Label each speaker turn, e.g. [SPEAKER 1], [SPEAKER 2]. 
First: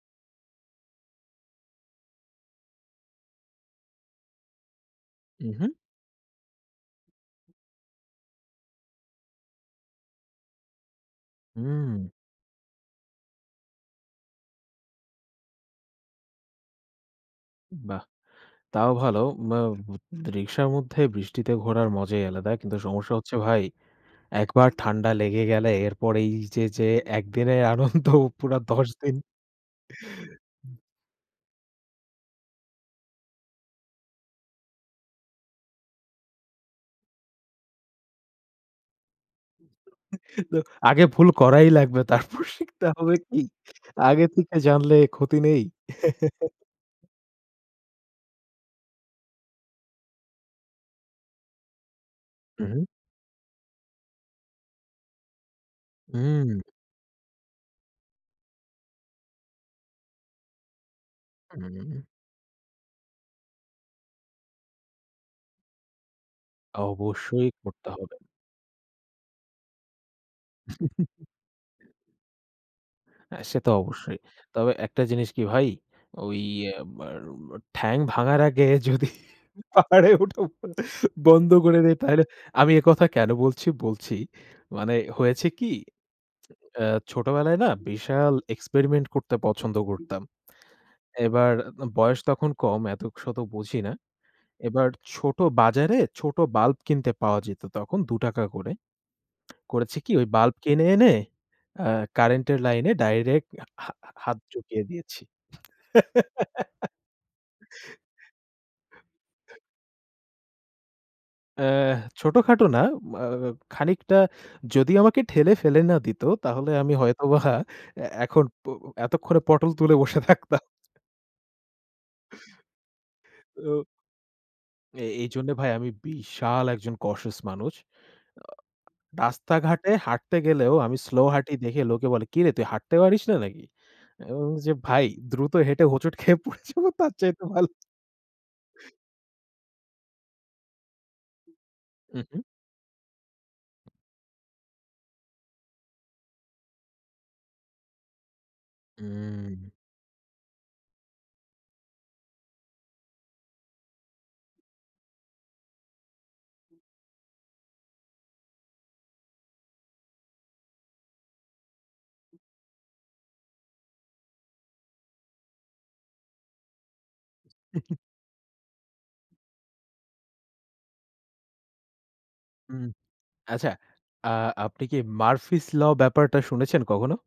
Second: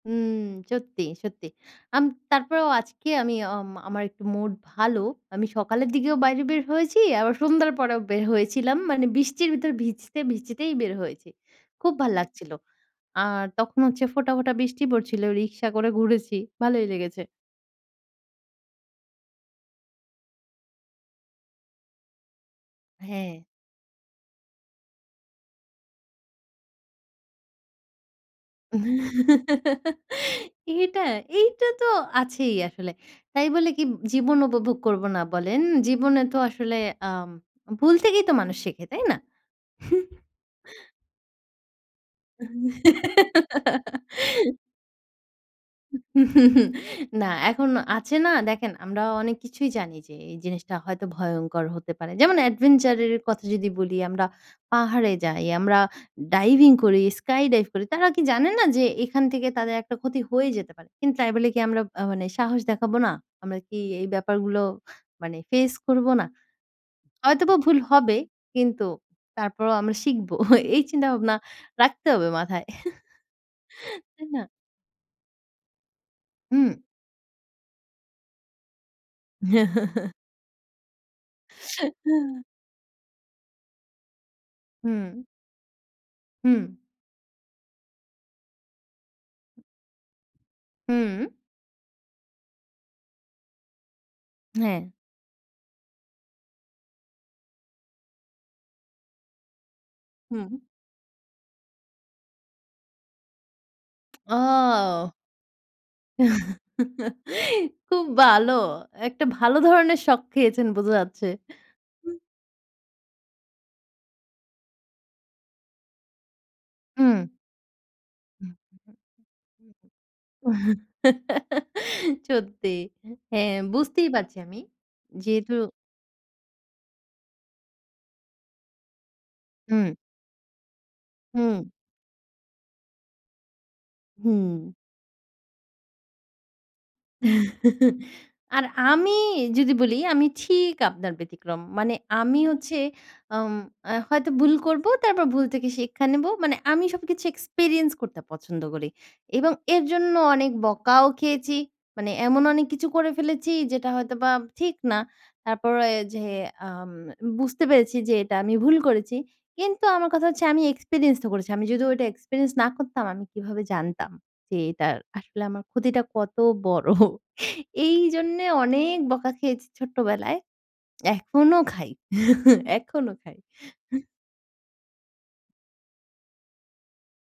[SPEAKER 1] উম সত্যি, সত্যি, আম তারপরেও আজকে আমি অম আমার একটু মুড ভালো। আমি
[SPEAKER 2] উহু।
[SPEAKER 1] সকালের দিকেও বাইরে বের হয়েছি আবার সন্ধ্যার পরেও বের হয়েছিলাম। মানে বৃষ্টির ভিতর ভিজতে, ভিজতেই বের হয়েছি। খুব ভাল
[SPEAKER 2] উম।
[SPEAKER 1] লাগছিলো আর তখন হচ্ছে ফোঁটা, ফোঁটা, বৃষ্টি পড়ছিলো রিকশা করে ঘুরেছি ভালোই লেগেছে।
[SPEAKER 2] বাহ! তাও ভালো। বা রিকশার মধ্যে বৃষ্টিতে ঘোরার মজাই আলাদা। কিন্তু সমস্যা হচ্ছে
[SPEAKER 1] হ্যাঁ।
[SPEAKER 2] ভাই, একবার ঠান্ডা লেগে গেলে এরপরই এই যে যে একদিনের আনন্দ পুরা ১০ দিন।
[SPEAKER 1] এইটা, এইটা, তো আছেই আসলে। তাই বলে কি জীবন উপভোগ করব না বলেন? জীবনে তো আসলে আম ভুল থেকেই তো মানুষ শিখে তাই না?
[SPEAKER 2] তো আগে ভুল করাই লাগবে। তারপর শিখতে হবে কী? আগে থেকে জানলে ক্ষতি নেই।
[SPEAKER 1] না, এখনও আছে না দেখেন আমরা অনেক কিছুই জানি যে, এই জিনিসটা হয়তো ভয়ংকর হতে পারে। যেমন
[SPEAKER 2] উহু।
[SPEAKER 1] এডভেঞ্চার এর কথা যদি বলি আমরা পাহাড়ে যাই, আমরা
[SPEAKER 2] উম।
[SPEAKER 1] ডাইভিং করি, স্কাই ডাইভ করি তারা কি জানে না যে এখান থেকে তাদের একটা ক্ষতি হয়ে যেতে পারে। কিন্তু তাই বলে কি আমরা
[SPEAKER 2] হুম।
[SPEAKER 1] আ মানে সাহস দেখাবো না? আমরা কি এই ব্যাপারগুলো মানে ফেস করব না?
[SPEAKER 2] অবশ্যই
[SPEAKER 1] হয়তোবা ভুল
[SPEAKER 2] করতে হবে।
[SPEAKER 1] হবে, কিন্তু তারপরও আমরা শিখব। এই চিন্তাভাবনা রাখতে হবে মাথায়।
[SPEAKER 2] অ্যা সে তো অবশ্যই।
[SPEAKER 1] তাই না?
[SPEAKER 2] তবে একটা জিনিস কি ভাই। ওই
[SPEAKER 1] হুম।
[SPEAKER 2] অ্যা আবার ঠ্যাং ভাঙার আগে যদি পাহাড়ে উঠা বন্ধ করে দেই তাইলে আমি এ কথা কেন বলছি বলছি। মানে
[SPEAKER 1] হুম।
[SPEAKER 2] হয়েছে কি
[SPEAKER 1] হুম।
[SPEAKER 2] আ ছোটবেলায় না বিশাল এক্সপেরিমেন্ট করতে পছন্দ করতাম।
[SPEAKER 1] হুম।
[SPEAKER 2] এবার বয়স তখন কম এত শত বুঝি না। এবার
[SPEAKER 1] হ্যাঁ।
[SPEAKER 2] ছোট বাজারে ছোট বাল্ব কিনতে পাওয়া যেত তখন ২ টাকা করে। করেছি কি ওই বাল্ব
[SPEAKER 1] হুম।
[SPEAKER 2] কিনে এনে আ কারেন্টের লাইনে ডাইরেক্ট হা হা হাত চুকিয়ে
[SPEAKER 1] ও।
[SPEAKER 2] দিয়েছি।
[SPEAKER 1] খুব ভালো। একটা ভালো ধরনের শক খেয়েছেন বোঝা যাচ্ছে।
[SPEAKER 2] অ্যাঁ
[SPEAKER 1] উম
[SPEAKER 2] ছোটখাটো না আ খানিকটা যদি আমাকে ঠেলে ফেলে না দিত তাহলে আমি
[SPEAKER 1] হুম।
[SPEAKER 2] হয়তোবা অ্যা এখন
[SPEAKER 1] হু,
[SPEAKER 2] প এতক্ষনে পটল তুলে বসে
[SPEAKER 1] [unintelligible]
[SPEAKER 2] থাকতাম।
[SPEAKER 1] সত্যি হ্যাঁ
[SPEAKER 2] ও।
[SPEAKER 1] বুঝতেই পারছি আমি।
[SPEAKER 2] এ এইজন্য
[SPEAKER 1] যেহেতু
[SPEAKER 2] ভাই আমি বিশাল একজন কসেস মানুষ। আ রাস্তাঘাটে
[SPEAKER 1] উম।
[SPEAKER 2] হাঁটতে গেলেও আমি স্লো হাটি
[SPEAKER 1] হুম।
[SPEAKER 2] দেখে লোকে বলে কিরে তুই হাঁটতে পারিস না নাকি? আমি বল্লাম
[SPEAKER 1] হুম।
[SPEAKER 2] যে ভাই দ্রুত হেঁটে হোঁচট খেয়ে পড়ে যাবো তার চেয়ে ভালো।
[SPEAKER 1] আর আমি যদি বলি আমি ঠিক আপনার ব্যতিক্রম। মানে আমি
[SPEAKER 2] উহু।
[SPEAKER 1] হচ্ছে আম অ্যা হয়তো ভুল করব, তারপর ভুল থেকে শিক্ষা নেব। মানে আমি সবকিছু এক্সপেরিয়েন্স করতে পছন্দ করি। এবং
[SPEAKER 2] উম।
[SPEAKER 1] এর জন্য অনেক বকাও খেয়েছি। মানে এমন অনেক কিছু করে ফেলেছি যেটা হয়তো বা ঠিক না। তারপরে যে আম বুঝতে পেরেছি যে এটা আমি ভুল করেছি। কিন্তু আমার কথা হচ্ছে আমি এক্সপেরিয়েন্স ও করেছি। আমি যদি ওইটা এক্সপেরিয়েন্স না করতাম আমি কিভাবে জানতাম যে, এটা আসলে আমার ক্ষতিটা কত বড় এই জন্যে অনেক বকা খেয়েছি ছোট্টবেলায়। এখনো খাই।
[SPEAKER 2] উম।
[SPEAKER 1] এখনো খাই।
[SPEAKER 2] আচ্ছা আ আপনি কি মারফিস ল ব্যাপারটা শুনেছেন কখনো?